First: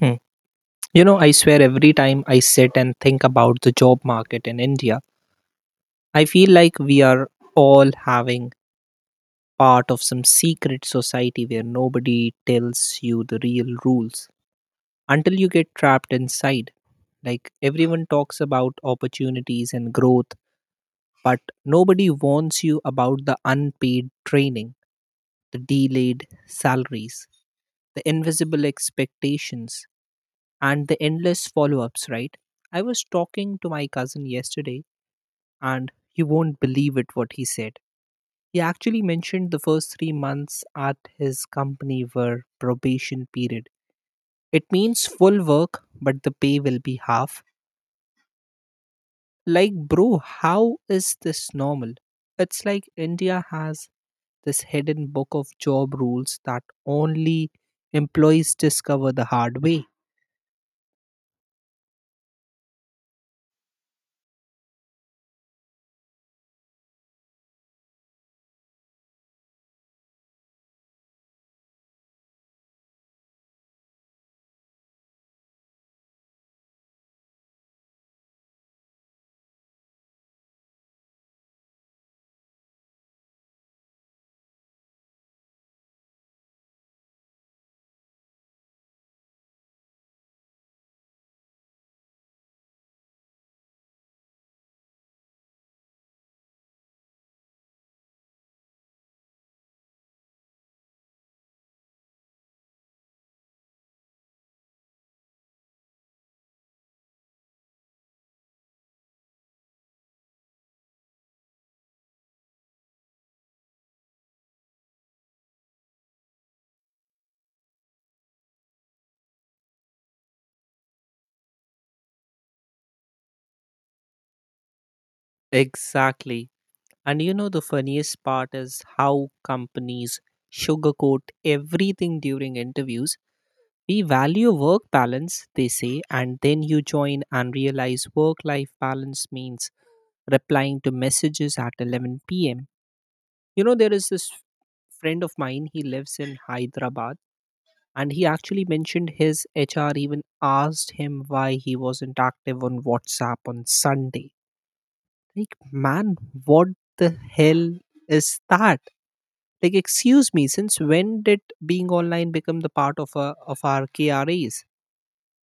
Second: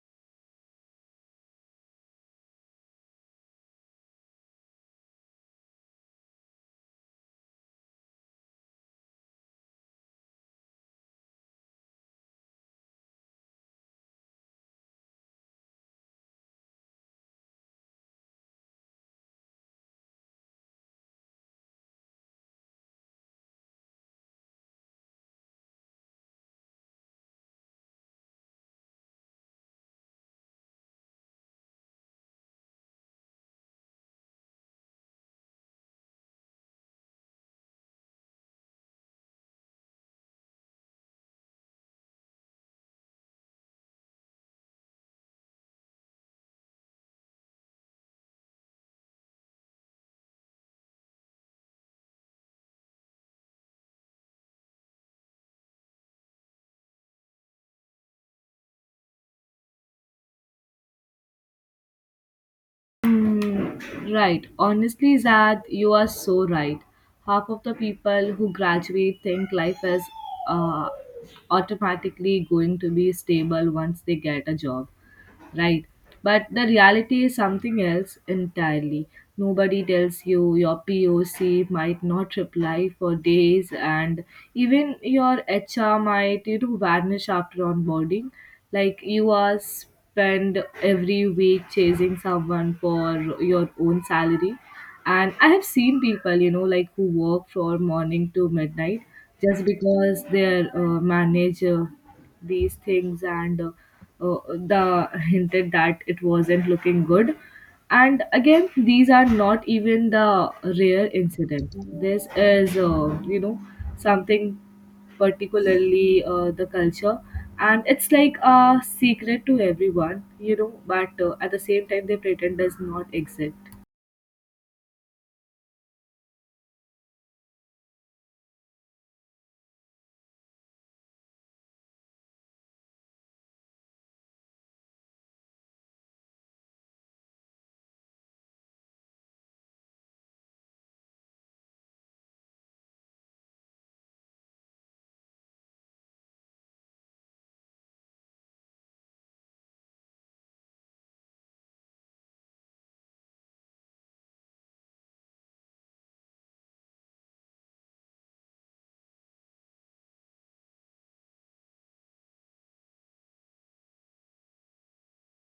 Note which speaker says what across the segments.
Speaker 1: Hmm. You know, I swear every time I sit and think about the job market in India, I feel like we are all having part of some secret society where nobody tells you the real rules until you get trapped inside. Like everyone talks about opportunities and growth, but nobody warns you about the unpaid training, the delayed salaries, the invisible expectations and the endless follow ups, right? I was talking to my cousin yesterday, and you won't believe it what he said. He actually mentioned the first 3 months at his company were probation period. It means full work, but the pay will be half. Like, bro, how is this normal? It's like India has this hidden book of job rules that only employees discover the hard way.
Speaker 2: Mm, right. Honestly, Zad, you are so right. Half of the people who graduate think life is uh, automatically going to be stable once they get a job, right? But the reality is something else entirely. Nobody tells you your POC might not reply for days, and even your HR might vanish after onboarding. Like you are spend every week chasing someone for your own salary. And I have seen people like who work from morning to midnight just because their manager these things and uh, the hinted that it wasn't looking good. And again, these are not even the rare incident. This is something particularly the culture, and it's like a secret to everyone, but at the same time they pretend does not exist.
Speaker 1: Exactly. And you know, the funniest part is how companies sugarcoat everything during interviews. We value work balance, they say, and then you join and realize work life balance means replying to messages at 11 pm. You know, there is this friend of mine, he lives in Hyderabad, and he actually mentioned his HR even asked him why he wasn't active on WhatsApp on Sunday. Like, man, what the hell is that? Like, excuse me, since when did being online become the part of our KRAs,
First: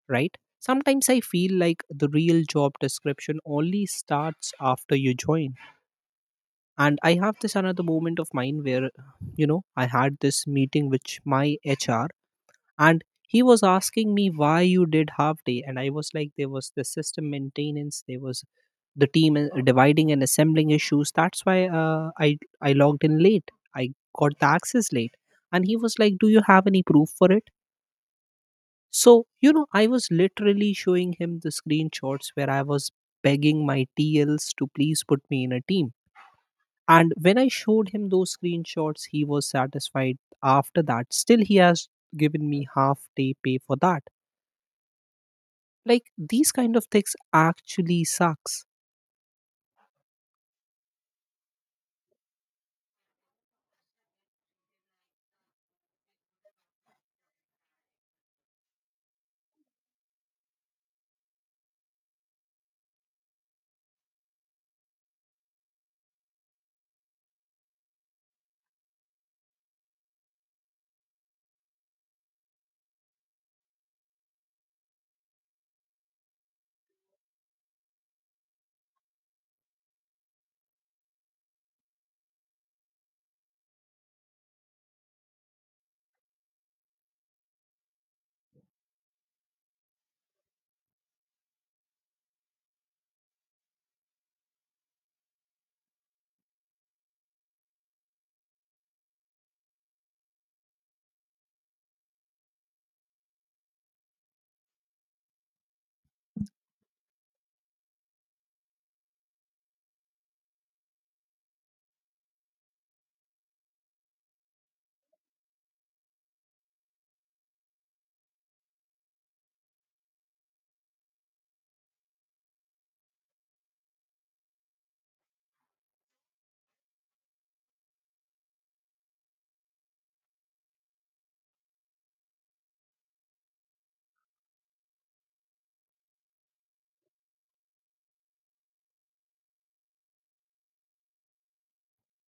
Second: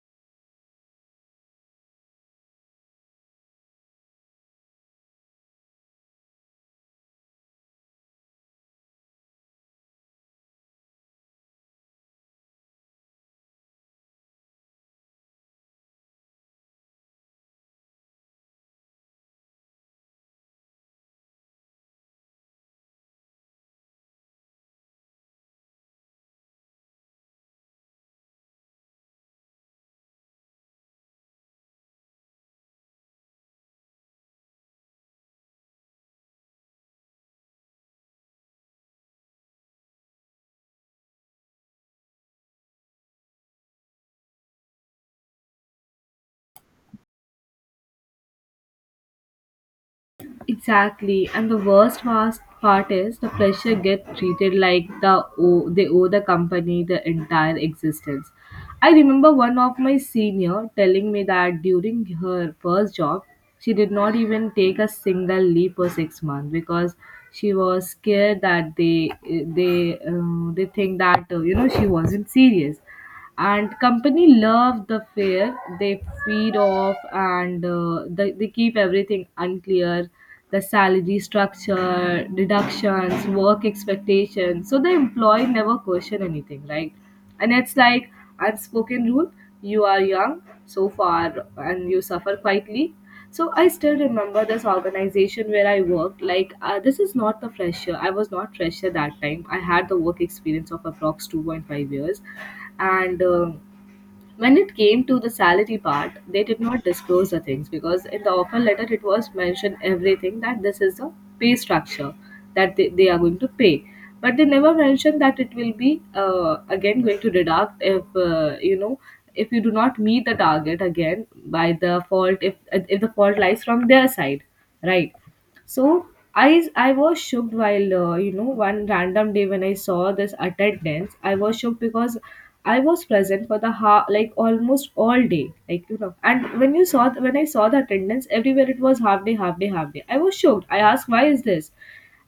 Speaker 1: right? Sometimes I feel like the real job description only starts after you join. And I have this another moment of mine where, you know, I had this meeting with my HR, and he was asking me why you did half day. And I was like, there was the system maintenance, there was the team is dividing and assembling issues, that's why I logged in late. I got the access late. And he was like, do you have any proof for it? So, you know, I was literally showing him the screenshots where I was begging my TLs to please put me in a team. And when I showed him those screenshots, he was satisfied. After that, still he has given me half day pay for that. Like, these kind of things actually sucks.
Speaker 2: Exactly, and the worst part is the pressure get treated like they owe the company the entire existence. I remember one of my senior telling me that during her first job, she did not even take a single leave for 6 months because she was scared that they think that she wasn't serious. And company love the fair, they feed off, and they keep everything unclear, the salary structure, deductions, work expectations, so the employee never question anything, right? And it's like unspoken rule, you are young so far and you suffer quietly. So I still remember this organization where I worked, like, this is not the fresher, I was not fresher that time. I had the work experience of approx 2.5 years. And when it came to the salary part, they did not disclose the things because in the offer letter it was mentioned everything that this is the pay structure that they are going to pay. But they never mentioned that it will be again going to deduct if if you do not meet the target again by the fault, if the fault lies from their side, right? So I was shocked while one random day when I saw this attendance. I was shocked because I was present for the like almost all day, like. And when I saw the attendance everywhere, it was half day, half day, half day. I was shocked. I asked why is this,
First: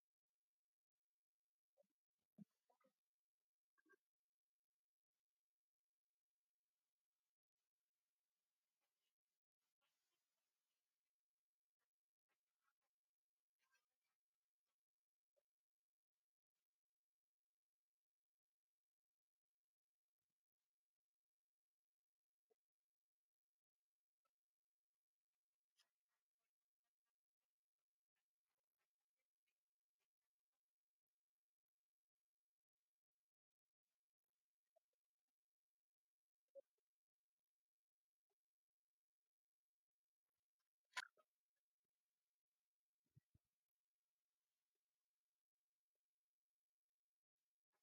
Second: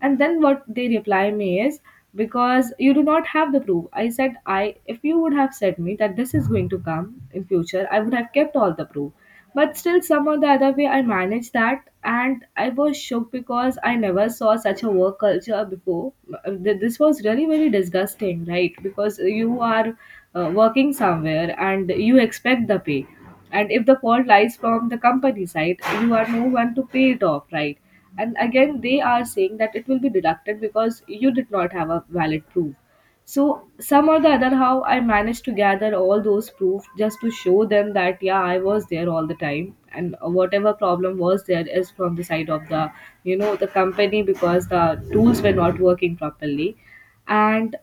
Speaker 2: and then what they reply me is because you do not have the proof. I said I if you would have said me that this is going to come in future, I would have kept all the proof. But still, somehow the other way, I managed that, and I was shocked because I never saw such a work culture before. This was really very disgusting, right? Because you are working somewhere and you expect the pay, and if the fault lies from the company side, you are no one to pay it off, right? And again, they are saying that it will be deducted because you did not have a valid proof. So, some or the other, how I managed to gather all those proof just to show them that, yeah, I was there all the time, and whatever problem was there is from the side of the, the company, because the tools were not working properly. And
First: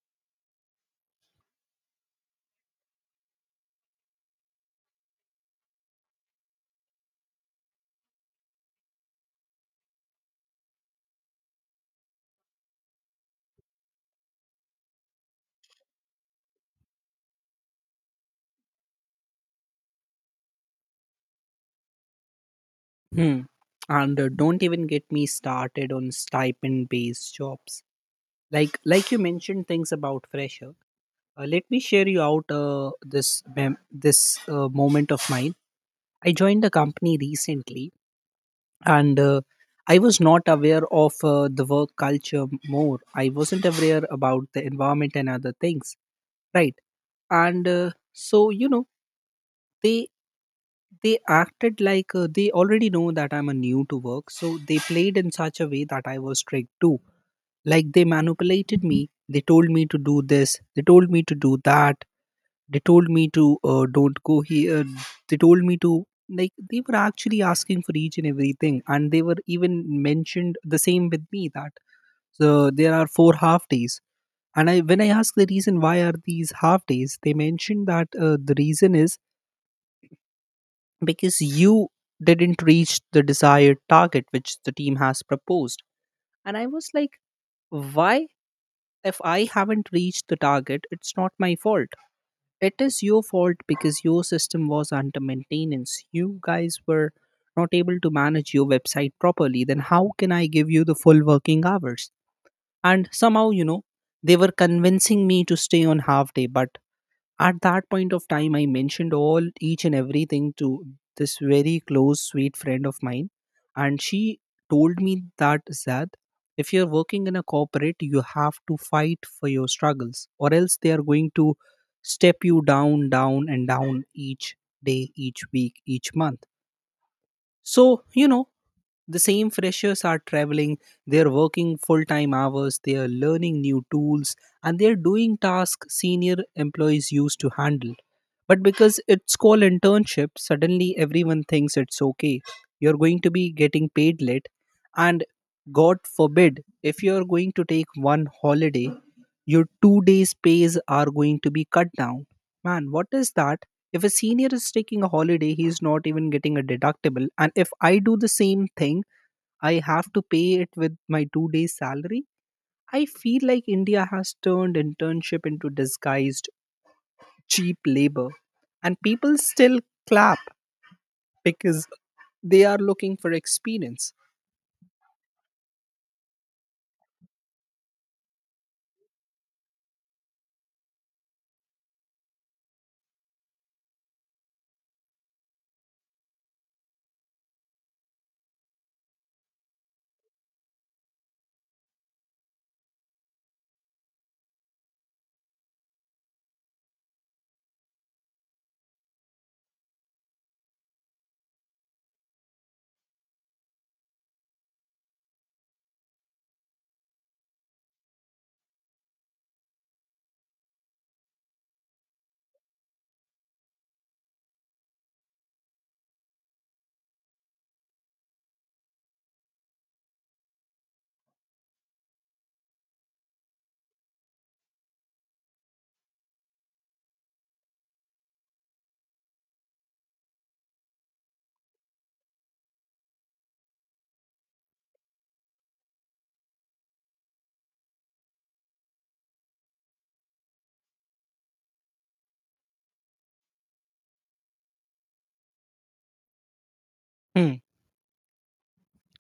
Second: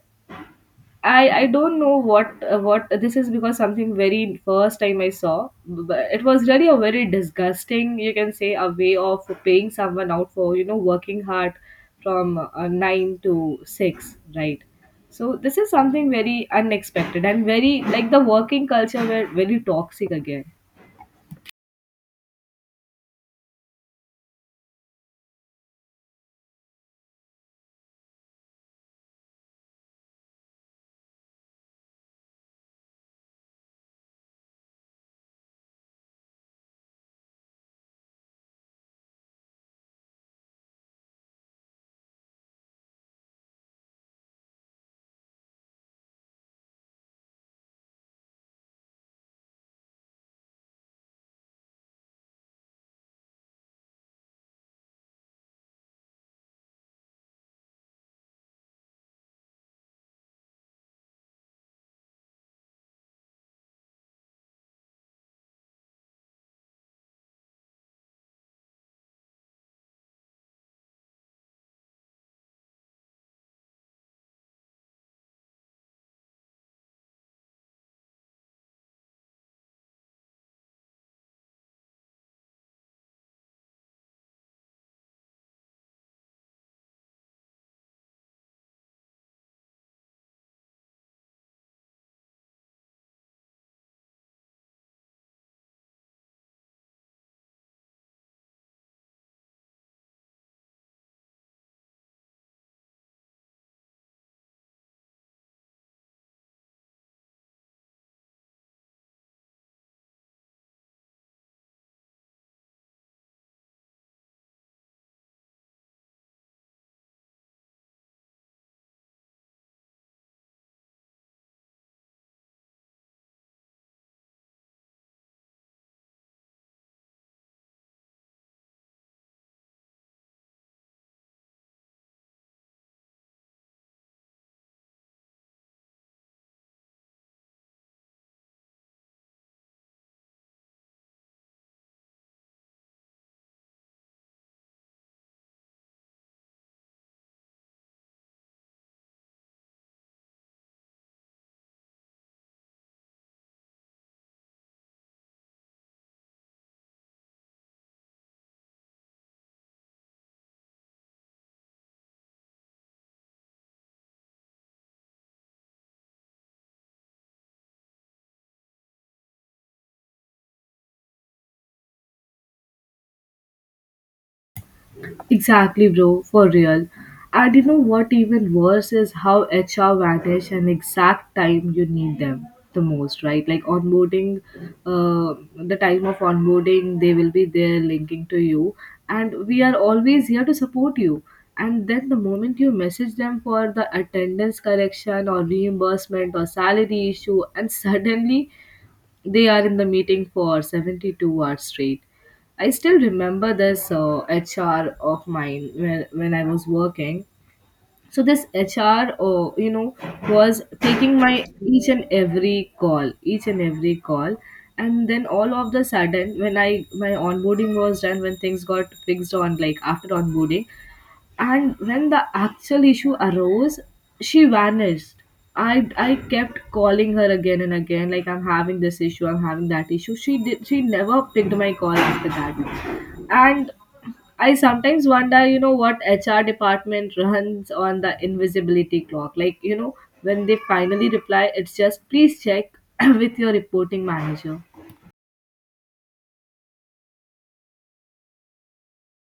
Speaker 2: I don't know what this is, because something very first time I saw, but it was really a very disgusting, you can say, a way of paying someone out for working hard from 9 to 6, right? So this is something very unexpected and very like the working culture were very toxic again.
Speaker 1: Hmm. And don't even get me started on stipend-based jobs. Like you mentioned things about fresher. Let me share you out this moment of mine. I joined a company recently, and I was not aware of the work culture more. I wasn't aware about the environment and other things. Right. And uh, so you know, they they acted like they already know that I'm a new to work. So they played in such a way that I was tricked too. Like, they manipulated me. They told me to do this. They told me to do that. They told me to don't go here. They told me to, like, they were actually asking for each and everything, and they were even mentioned the same with me that so there are four half days. And I, when I asked the reason why are these half days, they mentioned that the reason is because you didn't reach the desired target which the team has proposed. And I was like, why? If I haven't reached the target, it's not my fault. It is your fault because your system was under maintenance. You guys were not able to manage your website properly. Then how can I give you the full working hours? And somehow, you know, they were convincing me to stay on half day, but at that point of time, I mentioned all each and everything to this very close, sweet friend of mine, and she told me that Zad, if you're working in a corporate, you have to fight for your struggles, or else they are going to step you down, down, and down each day, each week, each month. So you know, the same freshers are traveling, they're working full time hours, they are learning new tools, and they're doing tasks senior employees used to handle. But because it's called internship, suddenly everyone thinks it's okay. You're going to be getting paid late, and God forbid, if you're going to take one holiday, your 2 days' pays are going to be cut down. Man, what is that? If a senior is taking a holiday, he's not even getting a deductible. And if I do the same thing, I have to pay it with my 2 days' salary. I feel like India has turned internship into disguised cheap labor, and people still clap because they are looking for experience.
Speaker 2: Exactly, bro, for real. And you know what, even worse is how HR vanish an exact time you need them the most, right? Like onboarding, uh, the time of onboarding, they will be there linking to you, and we are always here to support you. And then the moment you message them for the attendance correction or reimbursement or salary issue, and suddenly they are in the meeting for 72 hours straight. I still remember this HR of mine when I was working. So this HR, was taking my each and every call, each and every call, and then all of the sudden, when I my onboarding was done, when things got fixed on, like, after onboarding, and when the actual issue arose, she vanished. I kept calling her again and again, like, I'm having this issue, I'm having that issue. She never picked my call after that. And I sometimes wonder, what HR department runs on the invisibility clock, like, when they finally reply, it's just please check with your reporting manager.
Speaker 1: Hmm.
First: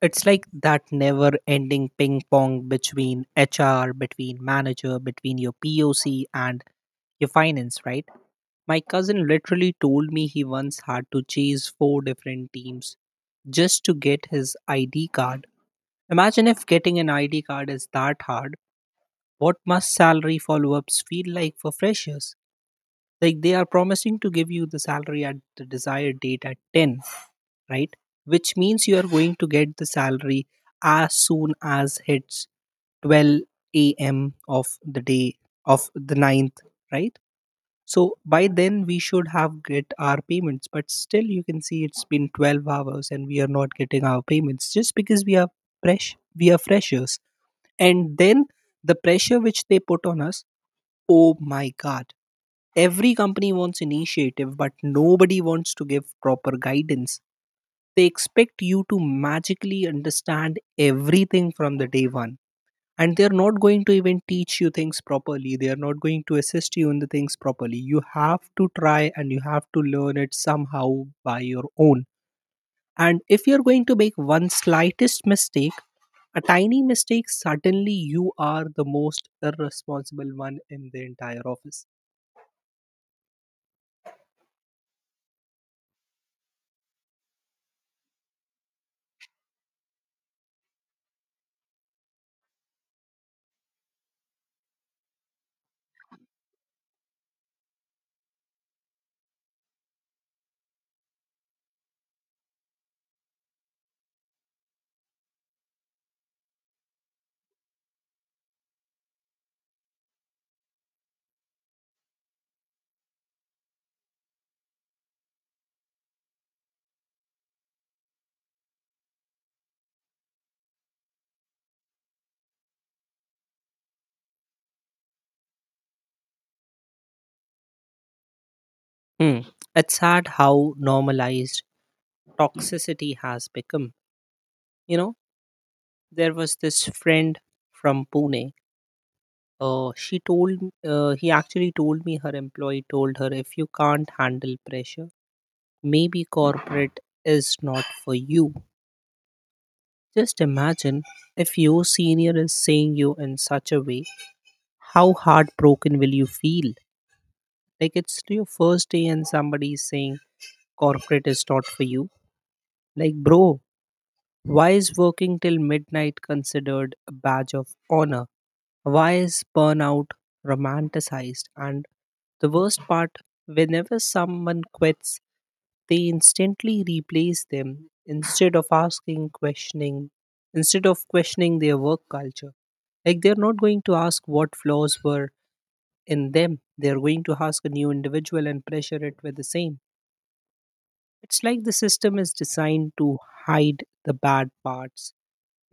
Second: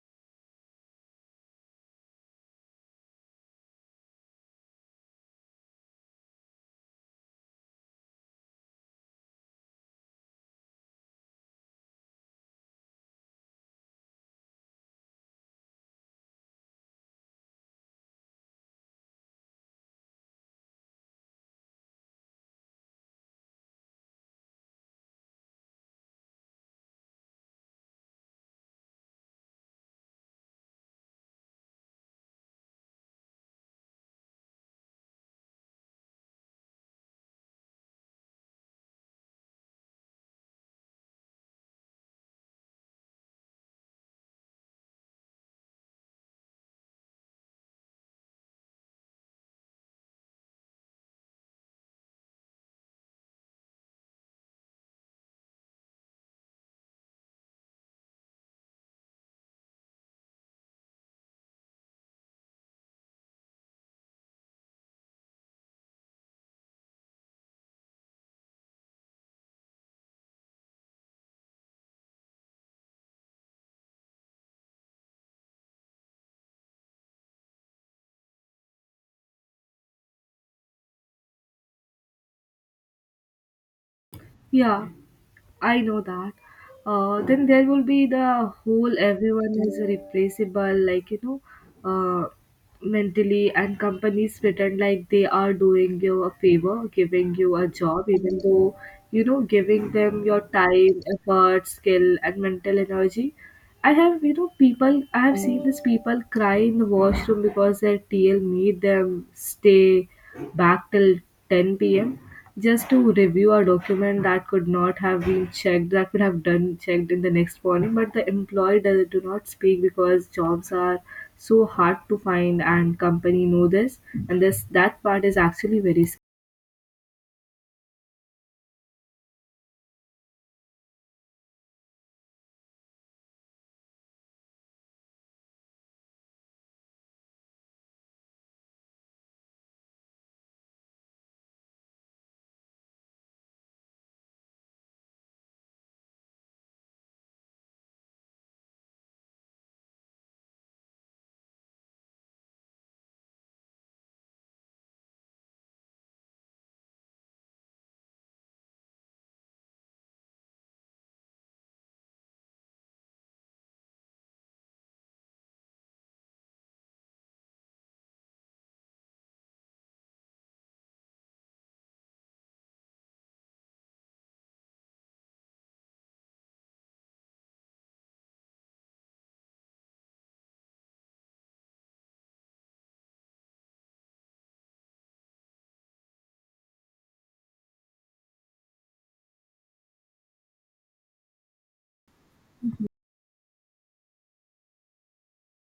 Speaker 1: It's like that never ending ping pong between HR, between manager, between your POC and your finance, right? My cousin literally told me he once had to chase four different teams just to get his ID card. Imagine if getting an ID card is that hard. What must salary follow ups feel like for freshers? Like, they are promising to give you the salary at the desired date at 10, right? Which means you are going to get the salary as soon as it's 12 a.m. of the day of the ninth, right? So by then we should have get our payments, but still you can see it's been 12 hours and we are not getting our payments just because we are freshers. And then the pressure which they put on us, oh my God. Every company wants initiative, but nobody wants to give proper guidance. They expect you to magically understand everything from the day one, and they're not going to even teach you things properly. They are not going to assist you in the things properly. You have to try, and you have to learn it somehow by your own. And if you're going to make one slightest mistake, a tiny mistake, suddenly you are the most irresponsible one in the entire office.
Speaker 2: Yeah, I know that. Then there will be the whole everyone is replaceable, like, uh, mentally, and companies pretend like they are doing you a favor, giving you a job, even though, giving them your time, effort, skill, and mental energy. I have, people, I have seen these people cry in the washroom because their TL made them stay back till 10 p.m. just to review a document that could not have been checked, that could have done checked in the next morning, but the employee do not speak because jobs are so hard to find and company know this. And this that part is actually very sc-
Speaker 1: Hmm. It's sad how normalized toxicity has become. You know, there was this friend from Pune. He actually told me her employee told her if you can't handle pressure, maybe corporate is not for you. Just imagine if your senior is saying you in such a way, how heartbroken will you feel? Like, it's your first day and somebody is saying corporate is not for you. Like, bro, why is working till midnight considered a badge of honor? Why is burnout romanticized? And the worst part, whenever someone quits, they instantly replace them, instead of questioning their work culture. Like, they're not going to ask what flaws were in them. They're going to ask a new individual and pressure it with the same. It's like the system is designed to hide the bad parts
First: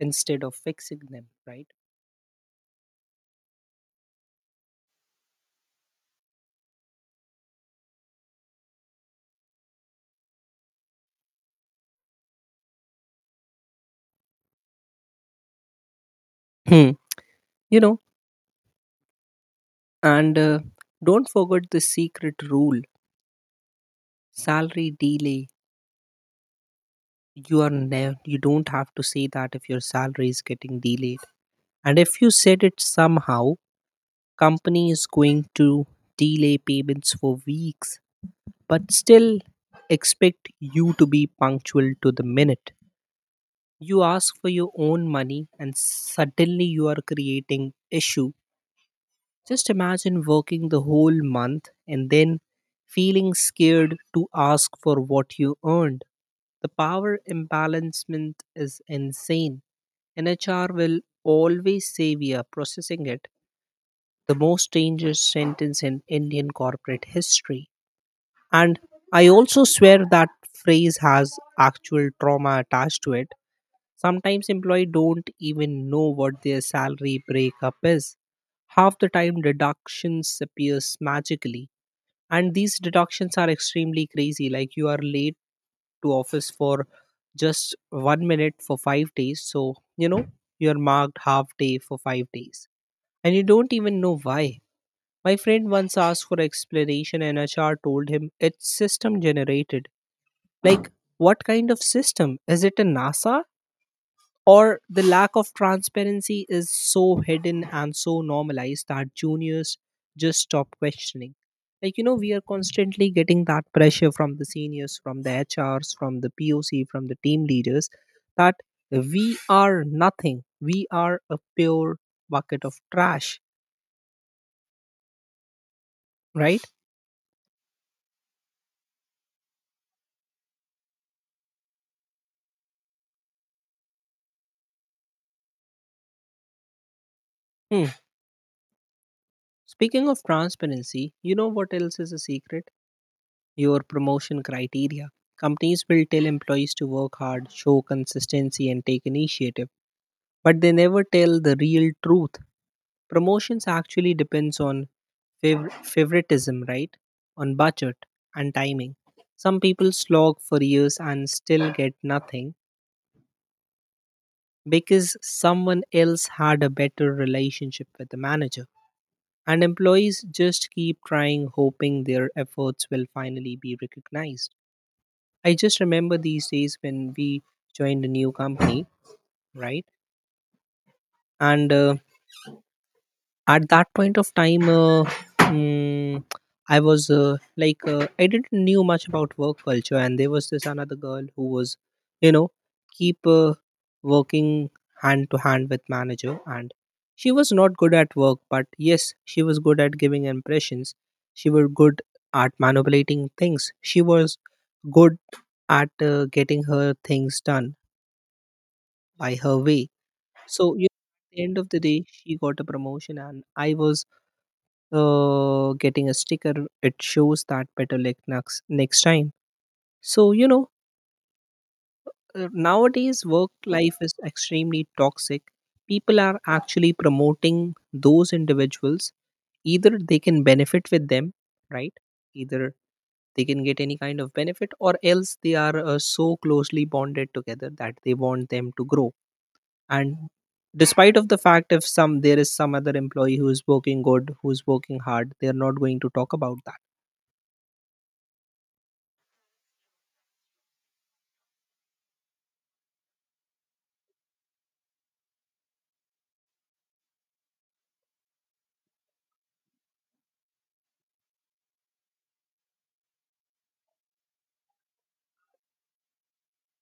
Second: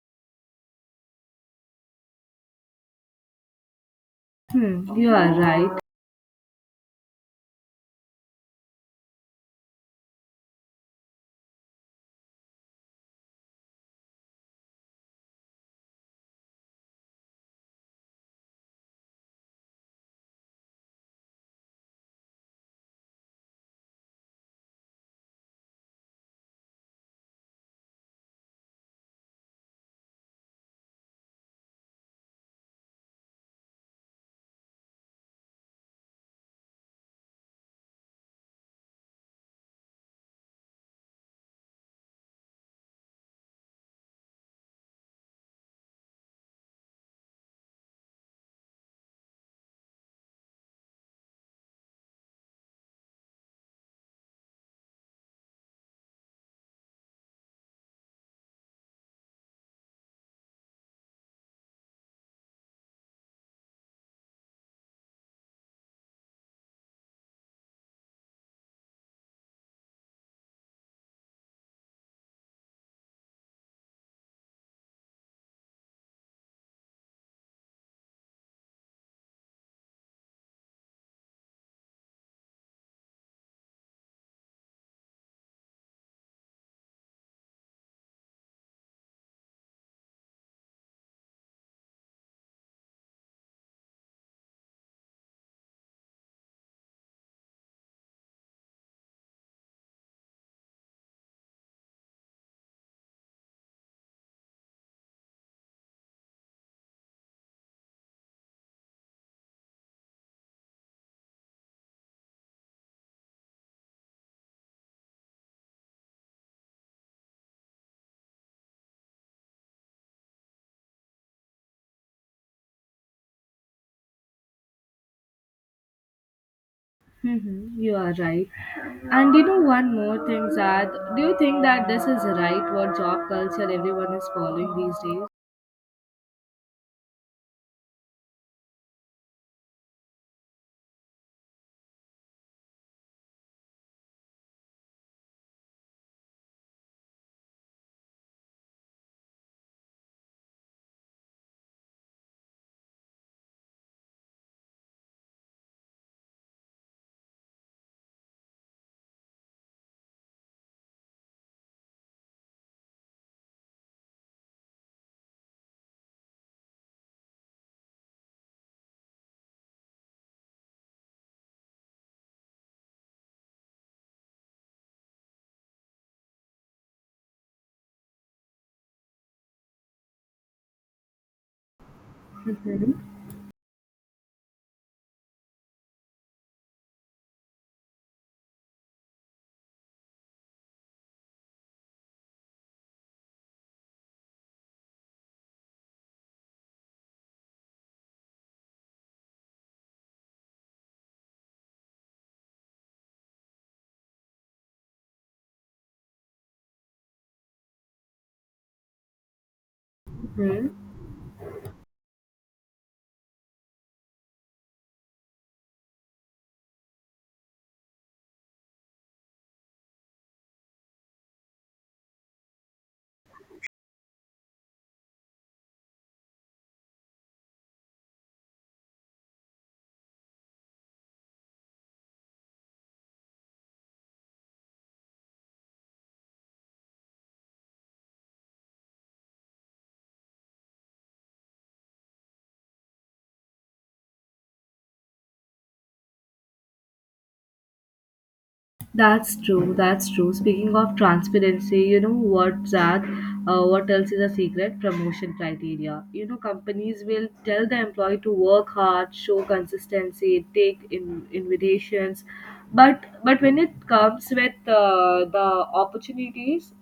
Speaker 1: instead of fixing them, right?
Speaker 2: Hmm, you are right.
Speaker 1: Hmm. You know, And don't forget the secret rule: salary delay. You don't have to say that if your salary is getting delayed. And if you said it somehow, company is going to delay payments for weeks, but still expect you to be punctual to the minute. You ask for your own money, and suddenly you are creating issue. Just imagine working the whole month and then feeling scared to ask for what you earned. The power imbalancement is insane. And HR will always say we are processing it. The most dangerous sentence in Indian corporate history. And I also swear that phrase has actual trauma attached to it. Sometimes employees don't even know what their salary breakup is. Half the time deductions appears magically, and these deductions are extremely crazy. Like, you are late to office for just 1 minute for 5 days, so you know, you are marked half day for 5 days and you don't even know why. My friend once asked for explanation and HR told him it's system generated. Like, what kind of system is it, a NASA? Or the lack of transparency is so hidden and so normalized that juniors just stop questioning. Like, you know, we are constantly getting that pressure from the seniors, from the HRs, from the POC, from the team leaders, that we are nothing. We are a pure bucket of trash, right?
Speaker 2: Hmm, you are right. And you know one more thing, Zad, do you think that this is right, what job culture everyone is following these days?
Speaker 1: Hmm. Speaking of transparency, you know what else is a secret? Your promotion criteria. Companies will tell employees to work hard, show consistency and take initiative, but they never tell the real truth. Promotions actually depends on favoritism, right? On budget and timing. Some people slog for years and still get nothing because someone else had a better relationship with the manager. And employees just keep trying, hoping their efforts will finally be recognized. I just remember these days when we joined a new company, right? And
Speaker 2: Mhm.
Speaker 1: At that point of time, mm, I was, like, I didn't knew much about work culture. And there was this another girl who was, you know, keep working hand to hand with manager, and she was not good at work, but yes, she was good at giving impressions. She was good at manipulating things. She was good at getting her things done by her way. So
Speaker 2: Hmm.
Speaker 1: you At the end of the day, she got a promotion, and I was getting a sticker. It shows that better luck next time. So you know, nowadays work life is extremely toxic. People are actually promoting those individuals either they can benefit with them, right? Either they can get any kind of benefit, or else they are so closely bonded together that they want them to grow. And despite of the fact, if some there is some other employee who is working good, who is working hard, they are not going to talk about that.
Speaker 2: That's true. That's true. Speaking of transparency, you know what, Zach? What else is a secret? Promotion criteria. You know, companies will tell the employee to work hard, show consistency, take in, invitations, but when it comes with the opportunities,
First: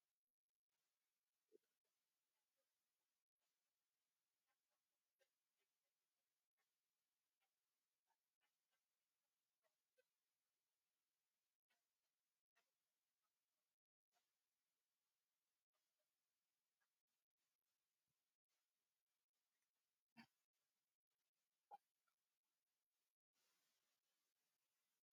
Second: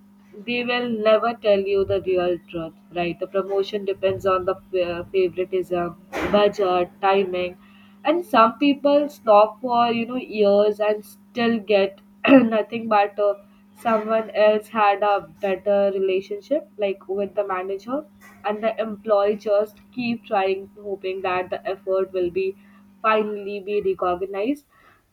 Speaker 2: they will never tell you the real truth. Right? The promotion depends on the favoritism, budget, timing, and some people stop for years and still get nothing, but someone else had a better relationship, like, with the manager, and the employee just keep trying, hoping that the effort will be finally be recognized.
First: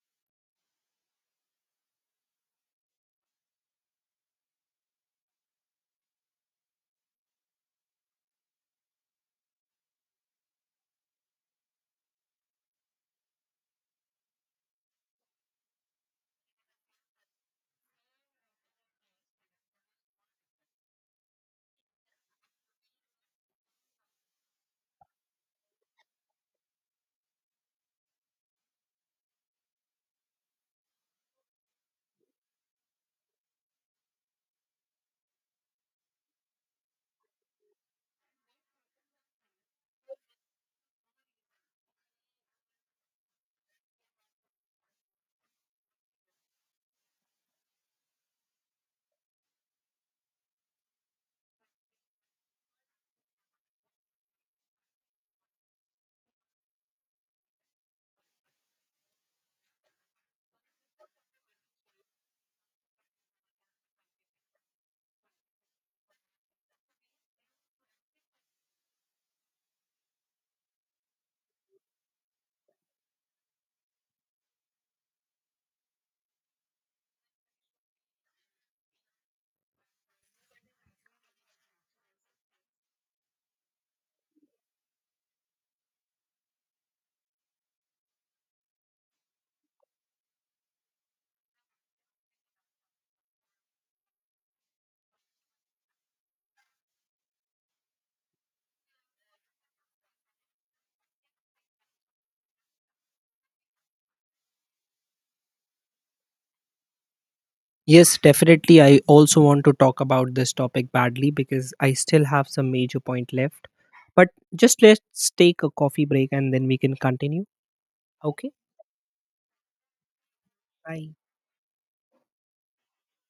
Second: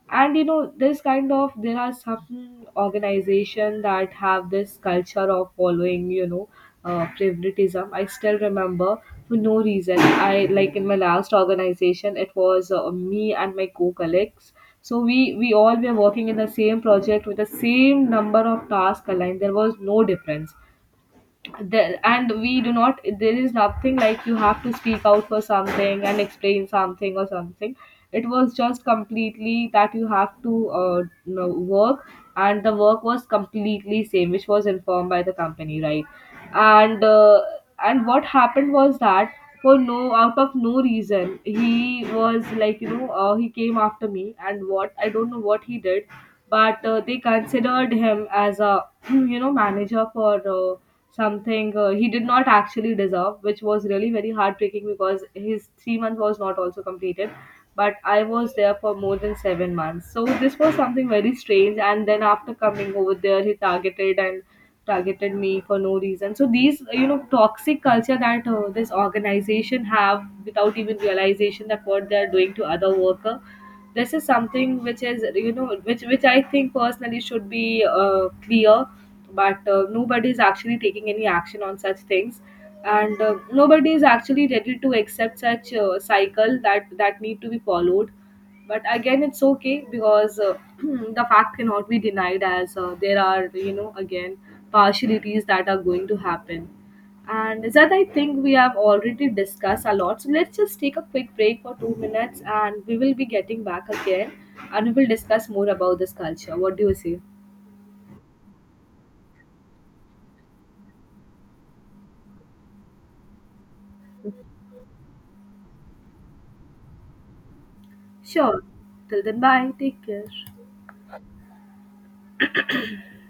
Speaker 2: And you know, this kind of, there are some organization that have this culture of following, favoritism. I still remember, for no reason, I, like, in my last organization, it was me and my co-colleagues. So we all were working in the same project with the same number of tasks aligned. There was no difference. And we do not, there is nothing like, you have to speak out for something and explain something or something. It was just completely that you have to work, and the work was completely same which was informed by the company, right? And what happened was that, for no, out of no reason, he was like, he came after me, and what I don't know what he did. But they considered him as a manager for something he did not actually deserve, which was really very heartbreaking because his 3 month was not also completed. But I was there for more than 7 months, so this was something very strange. And then after coming over there, he targeted and targeted me for no reason. So these, toxic culture that this organization have without even realization that what they are doing to other worker, this is something which is, which I think personally should be clear. But nobody is actually taking any action on such things. And nobody is actually ready to accept such cycle that need to be followed. But again, it's okay because the fact cannot be denied, as there are, again, partialities that are going to happen. And that, I think, we have already discussed a lot. So let's just take a quick break for 2 minutes and we will be getting back again, and we will discuss more about this culture. What do you say?
Speaker 1: Yes, definitely. I also want to talk about this topic badly because I still have some major point left. But just let's take a coffee break and then we can continue. Okay.
Speaker 2: Sure. Till then, bye. Take care.
Speaker 1: Bye.